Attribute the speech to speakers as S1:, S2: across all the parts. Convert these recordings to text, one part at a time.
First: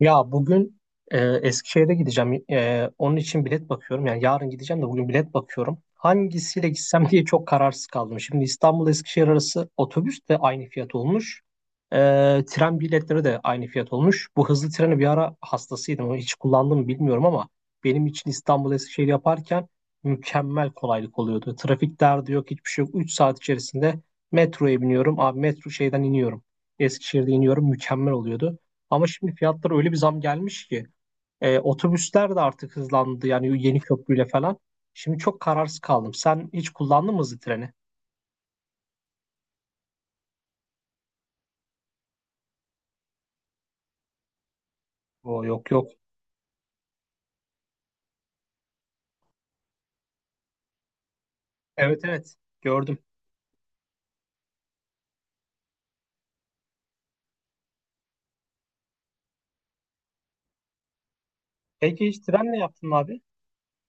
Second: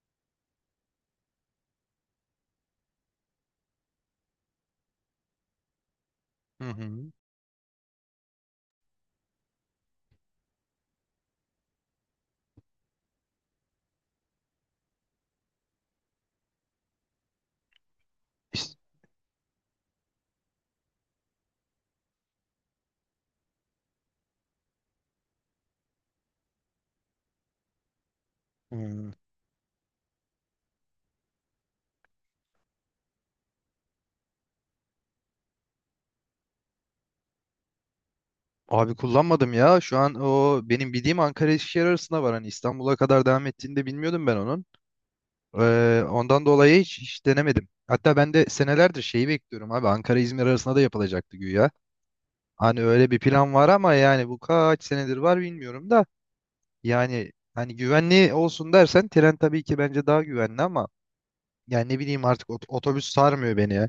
S1: Ya bugün Eskişehir'e gideceğim. Onun için bilet bakıyorum. Yani yarın gideceğim de bugün bilet bakıyorum. Hangisiyle
S2: Hı
S1: gitsem
S2: hı.
S1: diye çok kararsız kaldım. Şimdi İstanbul Eskişehir arası otobüs de aynı fiyat olmuş. E, tren biletleri de aynı fiyat olmuş. Bu hızlı treni bir ara hastasıydım. Onu hiç kullandım mı bilmiyorum ama benim için İstanbul Eskişehir yaparken mükemmel kolaylık oluyordu. Trafik derdi yok, hiçbir şey yok. 3 saat içerisinde metroya biniyorum. Abi metro şeyden iniyorum. Eskişehir'de iniyorum. Mükemmel oluyordu. Ama
S2: Hmm.
S1: şimdi fiyatlara öyle bir zam gelmiş ki otobüsler de artık hızlandı, yani yeni köprüyle falan. Şimdi çok kararsız kaldım. Sen hiç kullandın mı hızlı treni?
S2: Abi kullanmadım ya. Şu an o benim bildiğim Ankara Eskişehir arasında var. Hani İstanbul'a kadar devam ettiğini de bilmiyordum ben onun.
S1: Oo, yok yok.
S2: Ondan dolayı hiç denemedim. Hatta ben de senelerdir şeyi bekliyorum abi. Ankara-İzmir arasında da yapılacaktı güya.
S1: Evet evet,
S2: Hani
S1: gördüm.
S2: öyle bir plan var ama yani bu kaç senedir var bilmiyorum da. Yani hani güvenli olsun dersen tren tabii ki bence daha güvenli ama yani ne
S1: Peki hiç
S2: bileyim artık
S1: trenle yaptın mı
S2: otobüs
S1: abi?
S2: sarmıyor beni ya.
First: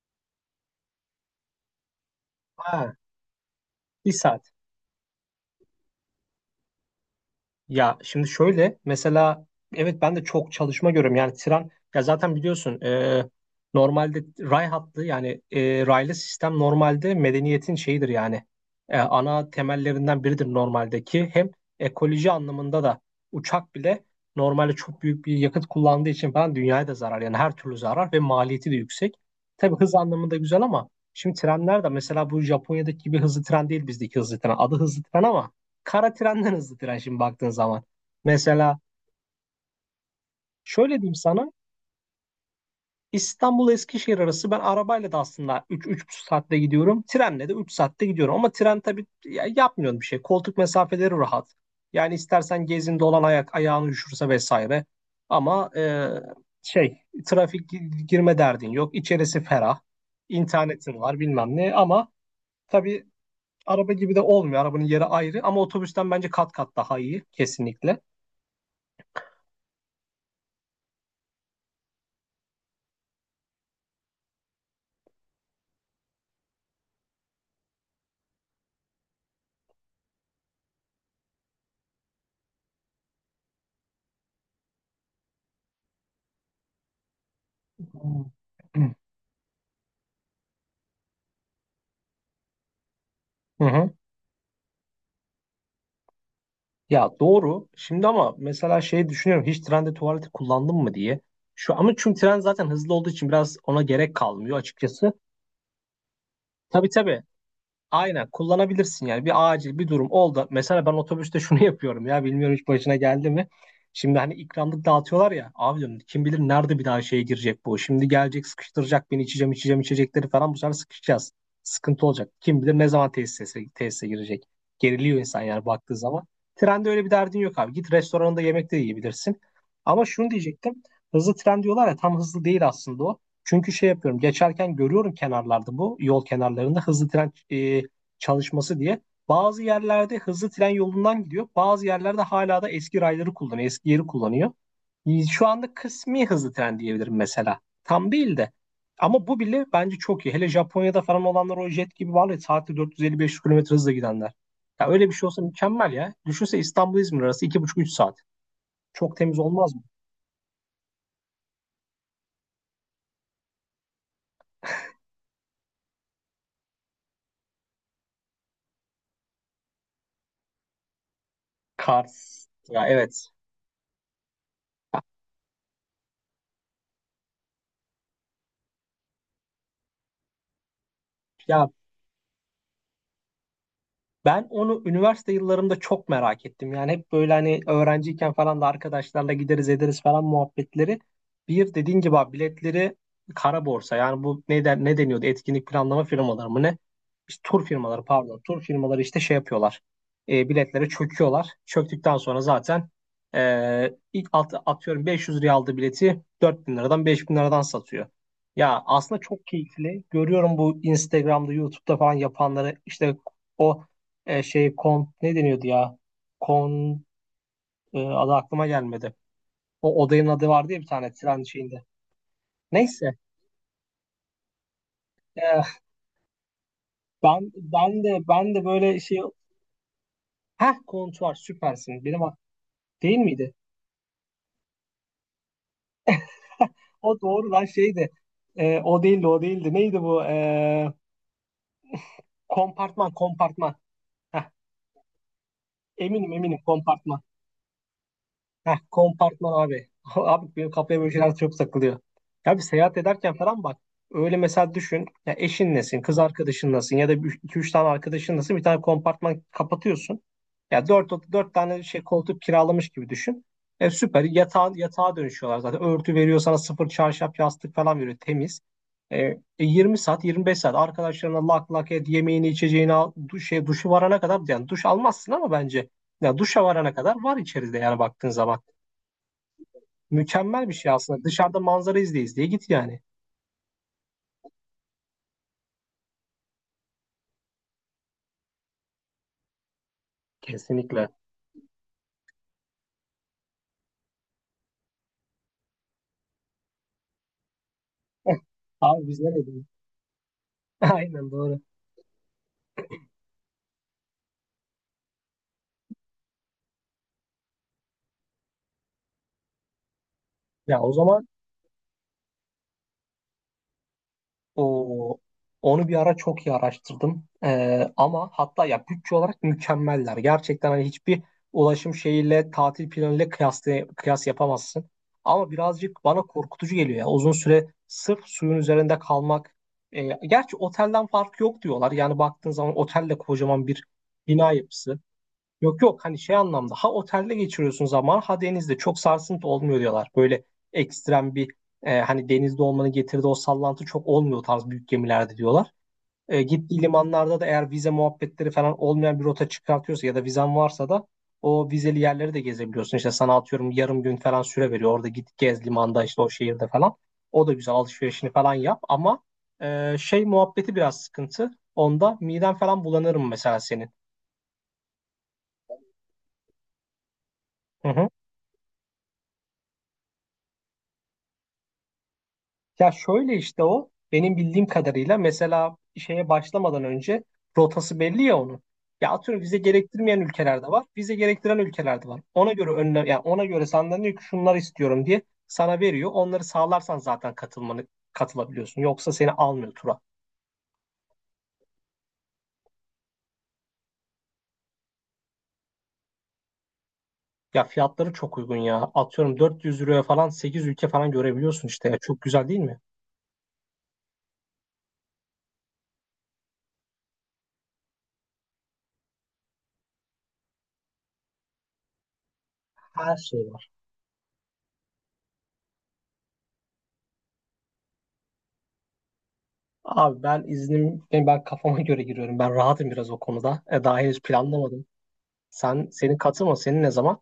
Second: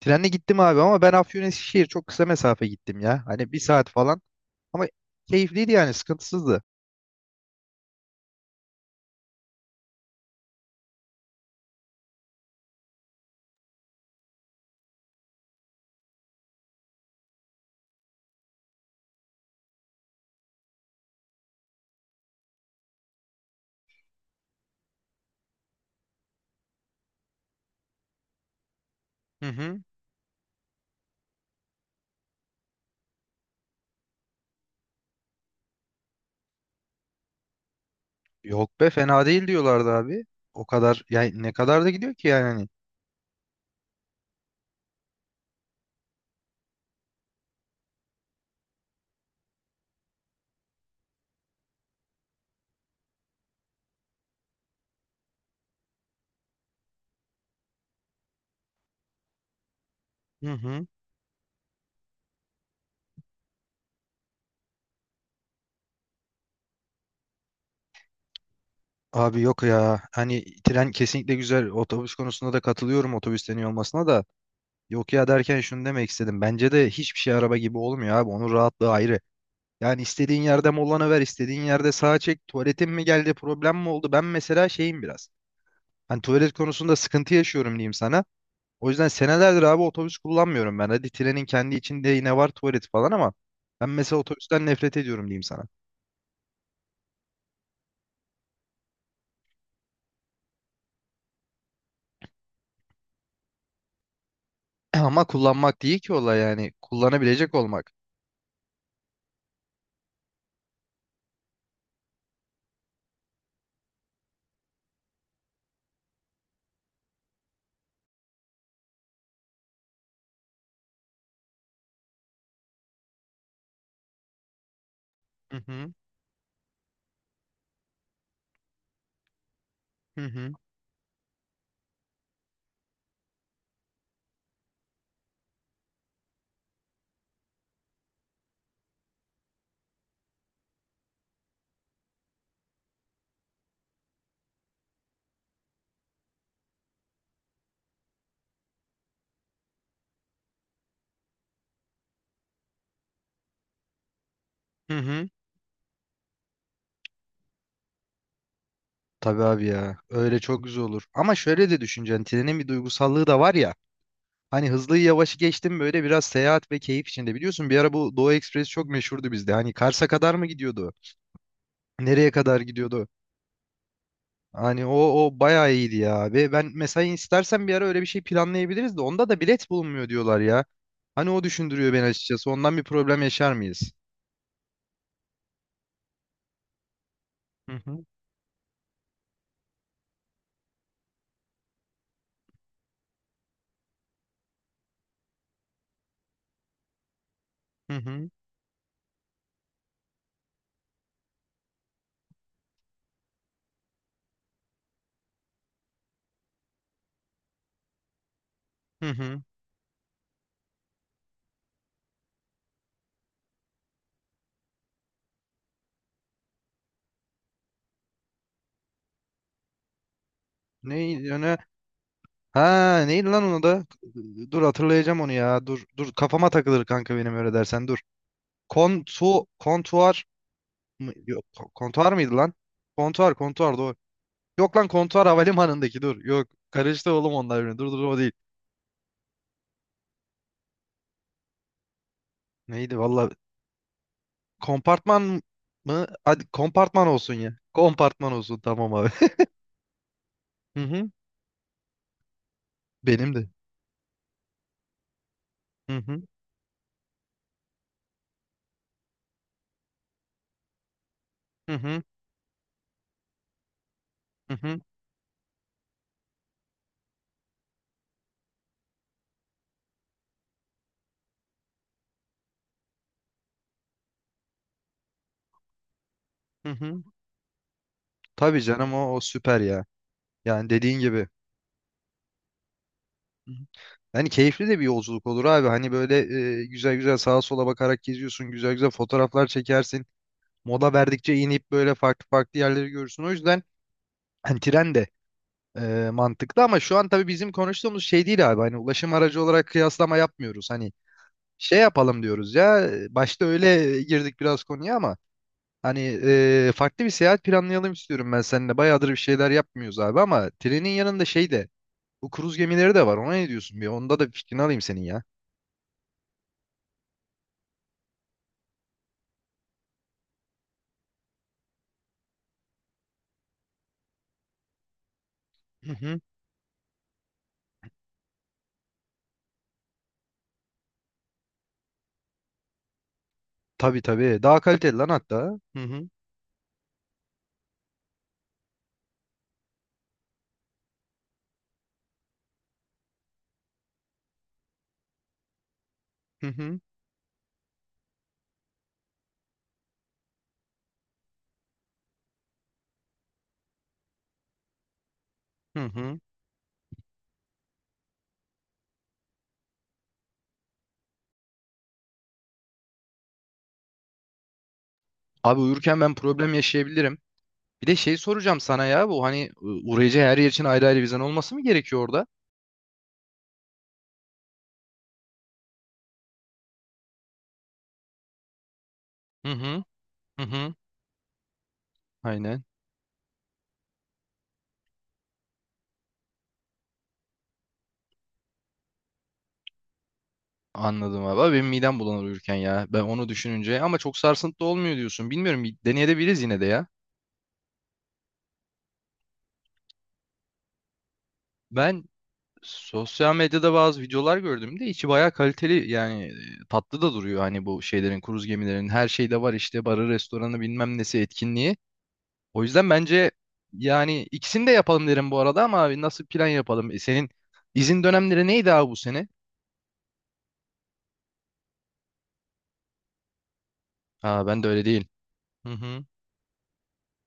S2: Trenle gittim abi ama ben Afyon Eskişehir çok kısa mesafe
S1: Ha,
S2: gittim ya. Hani bir saat
S1: bir
S2: falan.
S1: saat.
S2: Ama keyifliydi yani sıkıntısızdı.
S1: Ya şimdi şöyle mesela, evet, ben de çok çalışma görüyorum yani tren, ya zaten biliyorsun normalde ray hattı, yani raylı sistem normalde medeniyetin şeyidir yani. Ana temellerinden biridir normaldeki, hem ekoloji anlamında da uçak bile normalde çok büyük bir yakıt kullandığı için falan dünyaya da zarar, yani her türlü zarar, ve maliyeti de yüksek.
S2: Hı
S1: Tabii
S2: hı.
S1: hız anlamında güzel ama şimdi trenler de mesela bu Japonya'daki gibi hızlı tren değil, bizdeki hızlı tren adı hızlı tren ama kara trenden hızlı tren şimdi baktığın zaman.
S2: Yok
S1: Mesela
S2: be fena değil diyorlardı abi. O
S1: şöyle
S2: kadar
S1: diyeyim
S2: yani
S1: sana,
S2: ne kadar da gidiyor ki yani hani.
S1: İstanbul Eskişehir arası ben arabayla da aslında 3-3,5 saatte gidiyorum. Trenle de 3 saatte gidiyorum. Ama tren tabii yapmıyorsun bir şey. Koltuk mesafeleri rahat. Yani istersen gezin dolan, ayak ayağını üşürse vesaire. Ama şey trafik girme derdin yok. İçerisi ferah.
S2: Hı hı.
S1: İnternetin var, bilmem ne ama tabii araba gibi de olmuyor. Arabanın yeri ayrı ama otobüsten bence kat kat daha iyi, kesinlikle.
S2: Abi yok ya hani tren kesinlikle güzel, otobüs konusunda da katılıyorum otobüsten iyi olmasına da. Yok ya derken şunu demek istedim, bence de hiçbir şey araba gibi olmuyor abi, onun rahatlığı ayrı. Yani istediğin yerde molana ver, istediğin yerde sağa çek, tuvaletin mi geldi, problem mi oldu. Ben mesela şeyim biraz, hani tuvalet konusunda sıkıntı yaşıyorum diyeyim sana. O
S1: Hmm.
S2: yüzden senelerdir abi otobüs kullanmıyorum ben. Hadi trenin kendi içinde yine var tuvalet falan ama
S1: Hı
S2: ben
S1: hı.
S2: mesela otobüsten nefret ediyorum diyeyim sana.
S1: Ya doğru. Şimdi ama mesela şey düşünüyorum. Hiç trende tuvaleti kullandın mı diye. Şu ama, çünkü tren zaten hızlı olduğu için biraz ona gerek kalmıyor açıkçası.
S2: Ama kullanmak değil ki olay yani.
S1: Tabii tabii.
S2: Kullanabilecek olmak.
S1: Aynen kullanabilirsin yani, bir acil bir durum oldu. Mesela ben otobüste şunu yapıyorum ya, bilmiyorum, hiç başına geldi mi? Şimdi hani ikramlık dağıtıyorlar ya abi, diyorum kim bilir nerede bir daha şeye girecek bu. Şimdi gelecek sıkıştıracak beni, içeceğim içeceğim içecekleri falan, bu sefer sıkışacağız. Sıkıntı olacak. Kim bilir ne zaman tesise, tesise girecek. Geriliyor insan
S2: Hı
S1: yani
S2: hı
S1: baktığı zaman. Trende öyle bir derdin yok abi. Git restoranında yemek de yiyebilirsin. Ama
S2: hı
S1: şunu
S2: hı
S1: diyecektim. Hızlı tren diyorlar ya, tam hızlı değil aslında o. Çünkü şey yapıyorum, geçerken görüyorum kenarlarda, bu yol kenarlarında hızlı tren çalışması diye. Bazı yerlerde hızlı tren yolundan gidiyor. Bazı yerlerde hala da eski rayları kullanıyor. Eski yeri kullanıyor. Şu anda kısmi hızlı tren diyebilirim mesela. Tam değil de. Ama bu bile bence çok iyi. Hele Japonya'da falan olanlar o jet gibi var ya, saatte 450-500 kilometre hızla gidenler. Ya
S2: hı
S1: öyle bir şey
S2: hı.
S1: olsa mükemmel ya. Düşünse İstanbul İzmir arası iki buçuk üç saat. Çok temiz
S2: Tabii abi
S1: olmaz mı?
S2: ya. Öyle çok güzel olur. Ama şöyle de düşüneceksin. Trenin bir duygusallığı da var ya. Hani hızlıyı yavaşı geçtim, böyle biraz seyahat ve keyif içinde. Biliyorsun bir ara bu Doğu Ekspresi çok meşhurdu bizde. Hani Kars'a kadar mı gidiyordu? Nereye
S1: Kars.
S2: kadar
S1: Ya
S2: gidiyordu?
S1: evet.
S2: Hani o bayağı iyiydi ya abi. Ben mesela istersen bir ara öyle bir şey planlayabiliriz de onda da bilet bulunmuyor diyorlar ya. Hani o
S1: Ya
S2: düşündürüyor beni açıkçası. Ondan bir problem yaşar mıyız?
S1: ben onu üniversite yıllarımda çok merak ettim. Yani hep böyle hani,
S2: Hı hı
S1: öğrenciyken falan da arkadaşlarla gideriz ederiz falan muhabbetleri. Bir dediğin gibi abi biletleri kara borsa. Yani bu ne deniyordu? Etkinlik planlama firmaları mı ne? İşte tur
S2: hı
S1: firmaları,
S2: hı
S1: pardon. Tur firmaları işte şey yapıyorlar. Biletlere çöküyorlar. Çöktükten sonra zaten ilk atıyorum 500 liraya aldığı bileti 4.000 liradan 5.000 liradan satıyor. Ya
S2: hı
S1: aslında
S2: hı.
S1: çok keyifli. Görüyorum bu Instagram'da, YouTube'da falan yapanları işte o şey ne deniyordu ya? Kon adı aklıma gelmedi. O odanın adı vardı ya bir tane
S2: Ne
S1: tren
S2: öne?
S1: şeyinde.
S2: Ha
S1: Neyse.
S2: neydi lan onu da? Dur hatırlayacağım onu ya.
S1: e,
S2: Dur dur kafama takılır kanka, benim
S1: ben
S2: öyle dersen dur.
S1: ben de ben de böyle şey.
S2: Kontuar
S1: Heh,
S2: mı?
S1: kontuar,
S2: Yok,
S1: süpersin.
S2: kontuar
S1: Benim
S2: mıydı lan?
S1: değil
S2: Kontuar
S1: miydi?
S2: kontuar doğru. Yok lan, kontuar havalimanındaki, dur. Yok, karıştı
S1: O
S2: oğlum
S1: doğru
S2: onlar
S1: lan
S2: birbirine. Dur dur,
S1: şeydi.
S2: o değil.
S1: O değildi, o değildi. Neydi bu? E,
S2: Neydi
S1: kompartman
S2: valla.
S1: kompartman. Heh,
S2: Kompartman mı?
S1: eminim
S2: Hadi
S1: eminim
S2: kompartman
S1: kompartman.
S2: olsun ya. Kompartman olsun
S1: Heh,
S2: tamam abi.
S1: kompartman abi. Abi benim
S2: Hı
S1: kafaya böyle
S2: hı.
S1: şeyler çok takılıyor. Ya bir seyahat ederken
S2: Benim de.
S1: falan bak. Öyle mesela düşün. Ya eşin
S2: Hı
S1: nesin, kız
S2: hı.
S1: arkadaşın nasın ya da iki üç tane arkadaşın nasın, bir tane kompartman kapatıyorsun. Ya dört
S2: Hı
S1: tane
S2: hı.
S1: şey koltuk kiralamış gibi düşün. Süper,
S2: Hı hı.
S1: yatağa dönüşüyorlar zaten. Örtü veriyor sana sıfır, çarşaf yastık falan veriyor, temiz. Yirmi saat 25 saat arkadaşlarına lak lak et, yemeğini içeceğini al, duşu varana kadar, yani duş almazsın ama bence ya duşa
S2: Hı
S1: varana
S2: hı.
S1: kadar var içeride yani baktığın zaman.
S2: Tabii canım, o süper ya.
S1: Mükemmel
S2: Yani
S1: bir şey
S2: dediğin
S1: aslında.
S2: gibi.
S1: Dışarıda manzara izle izleye git yani.
S2: Hı hı. Hani keyifli de bir yolculuk olur abi. Hani böyle güzel güzel sağa sola bakarak geziyorsun. Güzel güzel fotoğraflar çekersin. Mola
S1: Kesinlikle.
S2: verdikçe inip böyle farklı farklı yerleri görürsün. O yüzden hani tren de mantıklı ama şu an tabii bizim konuştuğumuz şey değil abi. Hani
S1: Abi
S2: ulaşım
S1: biz ne
S2: aracı
S1: dedik?
S2: olarak kıyaslama yapmıyoruz. Hani
S1: Aynen doğru.
S2: şey yapalım diyoruz ya. Başta öyle girdik biraz konuya ama hani farklı bir seyahat planlayalım istiyorum ben seninle. Bayağıdır bir şeyler yapmıyoruz abi. Ama
S1: Ya
S2: trenin
S1: o
S2: yanında
S1: zaman
S2: şey de, bu kruz gemileri de var. Ona ne diyorsun bir? Onda da bir fikrini alayım senin
S1: o
S2: ya.
S1: onu bir ara çok iyi araştırdım. Ama hatta ya bütçe olarak mükemmeller. Gerçekten hani hiçbir ulaşım şeyiyle, tatil planıyla kıyas yapamazsın. Ama
S2: Hı
S1: birazcık
S2: hı.
S1: bana korkutucu geliyor ya. Uzun süre sırf suyun üzerinde kalmak. Gerçi otelden fark yok diyorlar. Yani baktığın zaman otel de kocaman bir
S2: Tabii tabii.
S1: bina
S2: Daha kaliteli
S1: yapısı.
S2: lan hatta.
S1: Yok
S2: Hı
S1: yok,
S2: hı.
S1: hani şey anlamda, ha otelde geçiriyorsun zaman, ha denizde, çok sarsıntı olmuyor diyorlar. Böyle ekstrem bir hani denizde olmanın getirdiği o sallantı çok olmuyor tarz büyük gemilerde diyorlar. E,
S2: Hı hı.
S1: gittiği limanlarda da eğer vize muhabbetleri falan olmayan bir rota çıkartıyorsa, ya da vizen varsa da o vizeli yerleri de gezebiliyorsun. İşte sana atıyorum yarım gün falan süre veriyor. Orada git gez
S2: Hı
S1: limanda,
S2: hı.
S1: işte o şehirde falan. O da güzel, alışverişini falan yap ama şey muhabbeti biraz sıkıntı. Onda miden falan bulanırım mesela senin.
S2: Abi uyurken ben problem yaşayabilirim. Bir
S1: Hı
S2: de
S1: hı.
S2: şey soracağım sana ya, bu hani uğrayacağı her yer için ayrı ayrı vizen olması mı gerekiyor orada?
S1: Ya şöyle işte, o benim bildiğim kadarıyla mesela şeye başlamadan önce rotası belli ya onun. Ya atıyorum
S2: Hı
S1: vize
S2: hı.
S1: gerektirmeyen
S2: Hı
S1: ülkeler de
S2: hı.
S1: var, vize gerektiren ülkeler de var. Ona
S2: Aynen.
S1: göre önlem, yani ona göre senden diyor ki şunlar istiyorum diye sana veriyor. Onları sağlarsan zaten katılabiliyorsun. Yoksa seni almıyor tura.
S2: Anladım abi. Abi benim midem bulanır uyurken ya. Ben onu düşününce, ama çok sarsıntı olmuyor diyorsun. Bilmiyorum, bir deneyebiliriz yine de ya.
S1: Ya fiyatları çok uygun ya. Atıyorum 400 euroya falan 8 ülke falan görebiliyorsun işte. Ya
S2: Ben
S1: çok güzel değil mi?
S2: sosyal medyada bazı videolar gördüm de içi bayağı kaliteli, yani tatlı da duruyor hani bu şeylerin, kruz gemilerin her şeyde var işte, barı, restoranı, bilmem nesi, etkinliği. O yüzden
S1: Her
S2: bence
S1: şey var.
S2: yani ikisini de yapalım derim bu arada ama abi nasıl plan yapalım? Senin izin dönemleri neydi abi bu sene?
S1: Abi ben kafama göre giriyorum. Ben rahatım biraz o konuda. Daha henüz
S2: Ha ben de öyle
S1: planlamadım.
S2: değil. Hı
S1: Sen
S2: hı.
S1: senin katılma senin ne zaman?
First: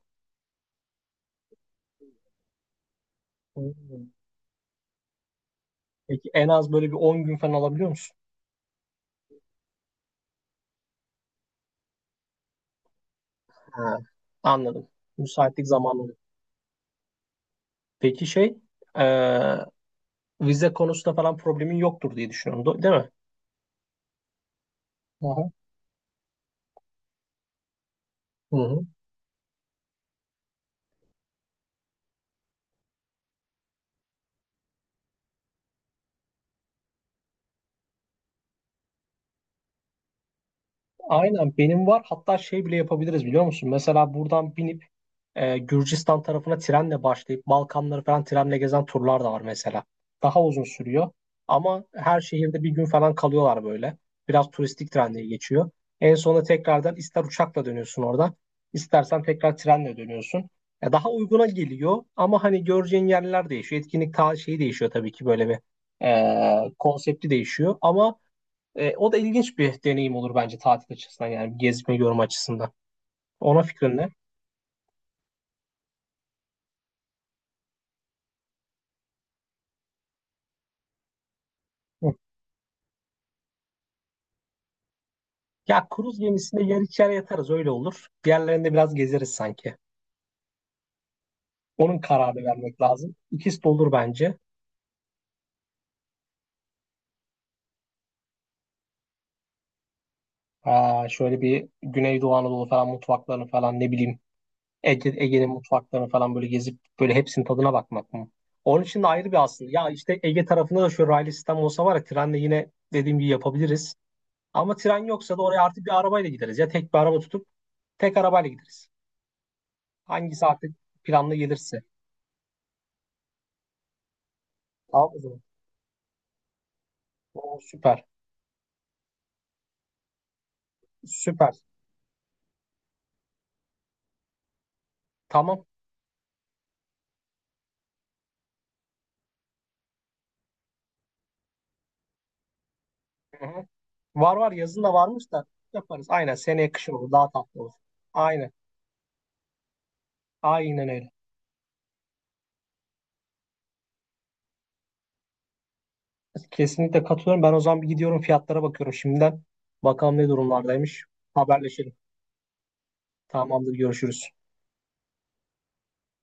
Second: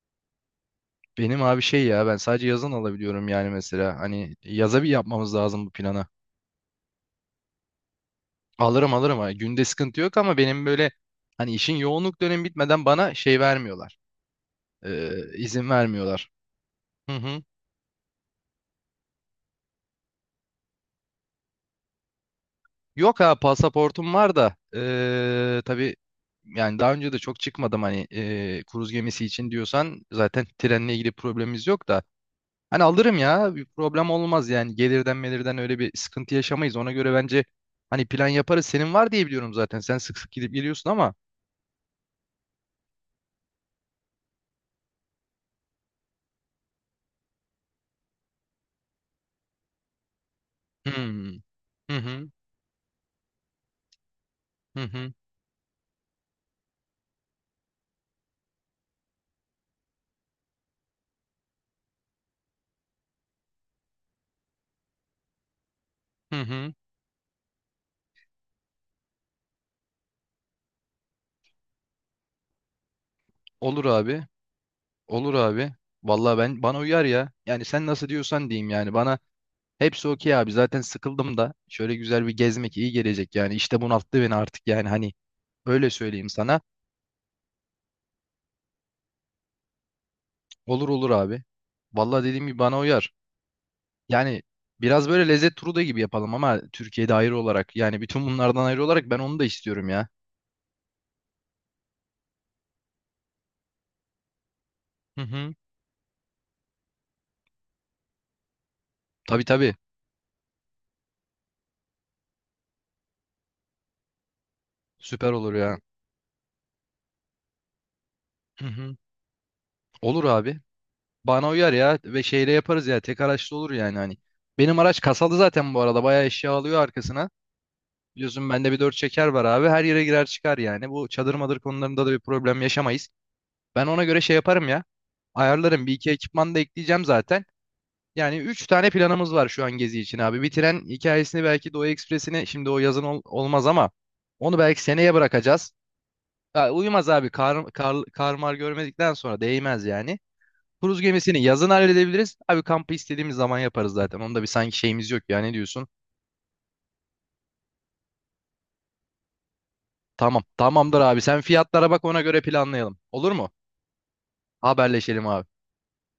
S2: Benim abi şey ya, ben sadece yazın alabiliyorum, yani mesela
S1: Hmm.
S2: hani yaza bir yapmamız lazım bu plana.
S1: Peki en az böyle bir 10 gün falan alabiliyor musun?
S2: Alırım alırım ha. Günde sıkıntı yok ama benim böyle hani işin yoğunluk dönemi bitmeden bana şey vermiyorlar.
S1: Ha, anladım. Müsaitlik
S2: İzin
S1: zamanları.
S2: vermiyorlar. Hı hı.
S1: Peki şey e, vize konusunda falan problemin yoktur diye düşünüyorum. Değil mi?
S2: Yok, ha pasaportum var da,
S1: Aha.
S2: tabii, yani daha önce de çok çıkmadım hani,
S1: Hı hı. Hı.
S2: kruz gemisi için diyorsan zaten trenle ilgili problemimiz yok da. Hani alırım ya, bir problem olmaz, yani gelirden melirden öyle bir sıkıntı yaşamayız. Ona göre bence hani plan yaparız. Senin var diye biliyorum zaten, sen sık sık gidip geliyorsun ama.
S1: Aynen benim var. Hatta şey bile yapabiliriz, biliyor musun? Mesela buradan binip Gürcistan tarafına trenle başlayıp Balkanları falan trenle gezen turlar da var mesela. Daha uzun sürüyor
S2: Hmm.
S1: ama
S2: Hı
S1: her
S2: hı.
S1: şehirde bir gün falan kalıyorlar böyle. Biraz
S2: Hı
S1: turistik,
S2: hı.
S1: trenle geçiyor. En sonunda tekrardan ister uçakla dönüyorsun oradan, istersen tekrar trenle dönüyorsun. Ya daha uyguna geliyor ama hani göreceğin yerler değişiyor. Etkinlik ta şeyi değişiyor tabii ki, böyle bir
S2: Hı hı.
S1: konsepti değişiyor ama o da ilginç bir deneyim olur bence, tatil açısından yani, gezme yorum açısından. Ona
S2: Olur
S1: fikrin ne?
S2: abi. Olur abi. Vallahi ben, bana uyar ya. Yani sen nasıl diyorsan diyeyim, yani bana hepsi okey abi. Zaten sıkıldım da, şöyle
S1: Hı.
S2: güzel bir gezmek iyi gelecek yani. İşte bunalttı beni artık yani, hani
S1: Ya
S2: öyle
S1: kruz
S2: söyleyeyim sana.
S1: gemisinde yer içer yatarız, öyle olur. Diğerlerinde biraz gezeriz sanki.
S2: Olur olur abi.
S1: Onun
S2: Vallahi
S1: kararı
S2: dediğim gibi bana
S1: vermek
S2: uyar.
S1: lazım. İkisi de olur bence.
S2: Yani biraz böyle lezzet turu da gibi yapalım ama Türkiye'de, ayrı olarak. Yani bütün bunlardan ayrı olarak ben onu da istiyorum ya.
S1: Aa, şöyle bir Güneydoğu Anadolu falan mutfaklarını falan, ne bileyim,
S2: Hı
S1: Ege'nin
S2: hı.
S1: mutfaklarını falan böyle gezip böyle hepsinin tadına bakmak mı? Onun için de ayrı bir
S2: Tabii
S1: aslında.
S2: tabii.
S1: Ya işte Ege tarafında da şöyle raylı sistem olsa var ya, trenle yine dediğim gibi yapabiliriz. Ama tren
S2: Süper
S1: yoksa da
S2: olur
S1: oraya
S2: ya.
S1: artık bir arabayla gideriz. Ya tek bir araba tutup tek arabayla
S2: Hı
S1: gideriz.
S2: hı. Olur
S1: Hangisi
S2: abi.
S1: artık planlı
S2: Bana uyar
S1: gelirse.
S2: ya, ve şeyle yaparız ya. Tek araçlı olur yani hani. Benim araç
S1: Tamam o
S2: kasalı
S1: zaman.
S2: zaten bu arada. Bayağı eşya alıyor arkasına.
S1: Oo, süper.
S2: Biliyorsun bende bir dört çeker var abi. Her yere girer çıkar yani. Bu çadır
S1: Süper.
S2: madır konularında da bir problem yaşamayız. Ben ona göre şey yaparım ya.
S1: Tamam.
S2: Ayarlarım. Bir iki ekipman da ekleyeceğim zaten. Yani 3 tane planımız var şu an gezi için abi. Bitiren hikayesini, belki Doğu Ekspresi'ne, şimdi o yazın
S1: Hı-hı.
S2: olmaz ama
S1: Var var,
S2: onu
S1: yazın
S2: belki
S1: da
S2: seneye
S1: varmış da
S2: bırakacağız.
S1: yaparız. Aynen,
S2: Ya
S1: seneye kışın
S2: uyumaz
S1: olur.
S2: abi,
S1: Daha tatlı olur. Aynen.
S2: karmar görmedikten sonra değmez yani.
S1: Aynen
S2: Kruz
S1: öyle.
S2: gemisini yazın halledebiliriz. Abi kampı istediğimiz zaman yaparız zaten. Onda bir sanki şeyimiz yok ya, ne diyorsun?
S1: Kesinlikle katılıyorum. Ben o zaman bir gidiyorum, fiyatlara bakıyorum şimdiden. Bakalım ne
S2: Tamam tamamdır
S1: durumlardaymış.
S2: abi, sen fiyatlara
S1: Haberleşelim.
S2: bak ona göre planlayalım. Olur mu?
S1: Tamamdır. Görüşürüz.
S2: Haberleşelim abi.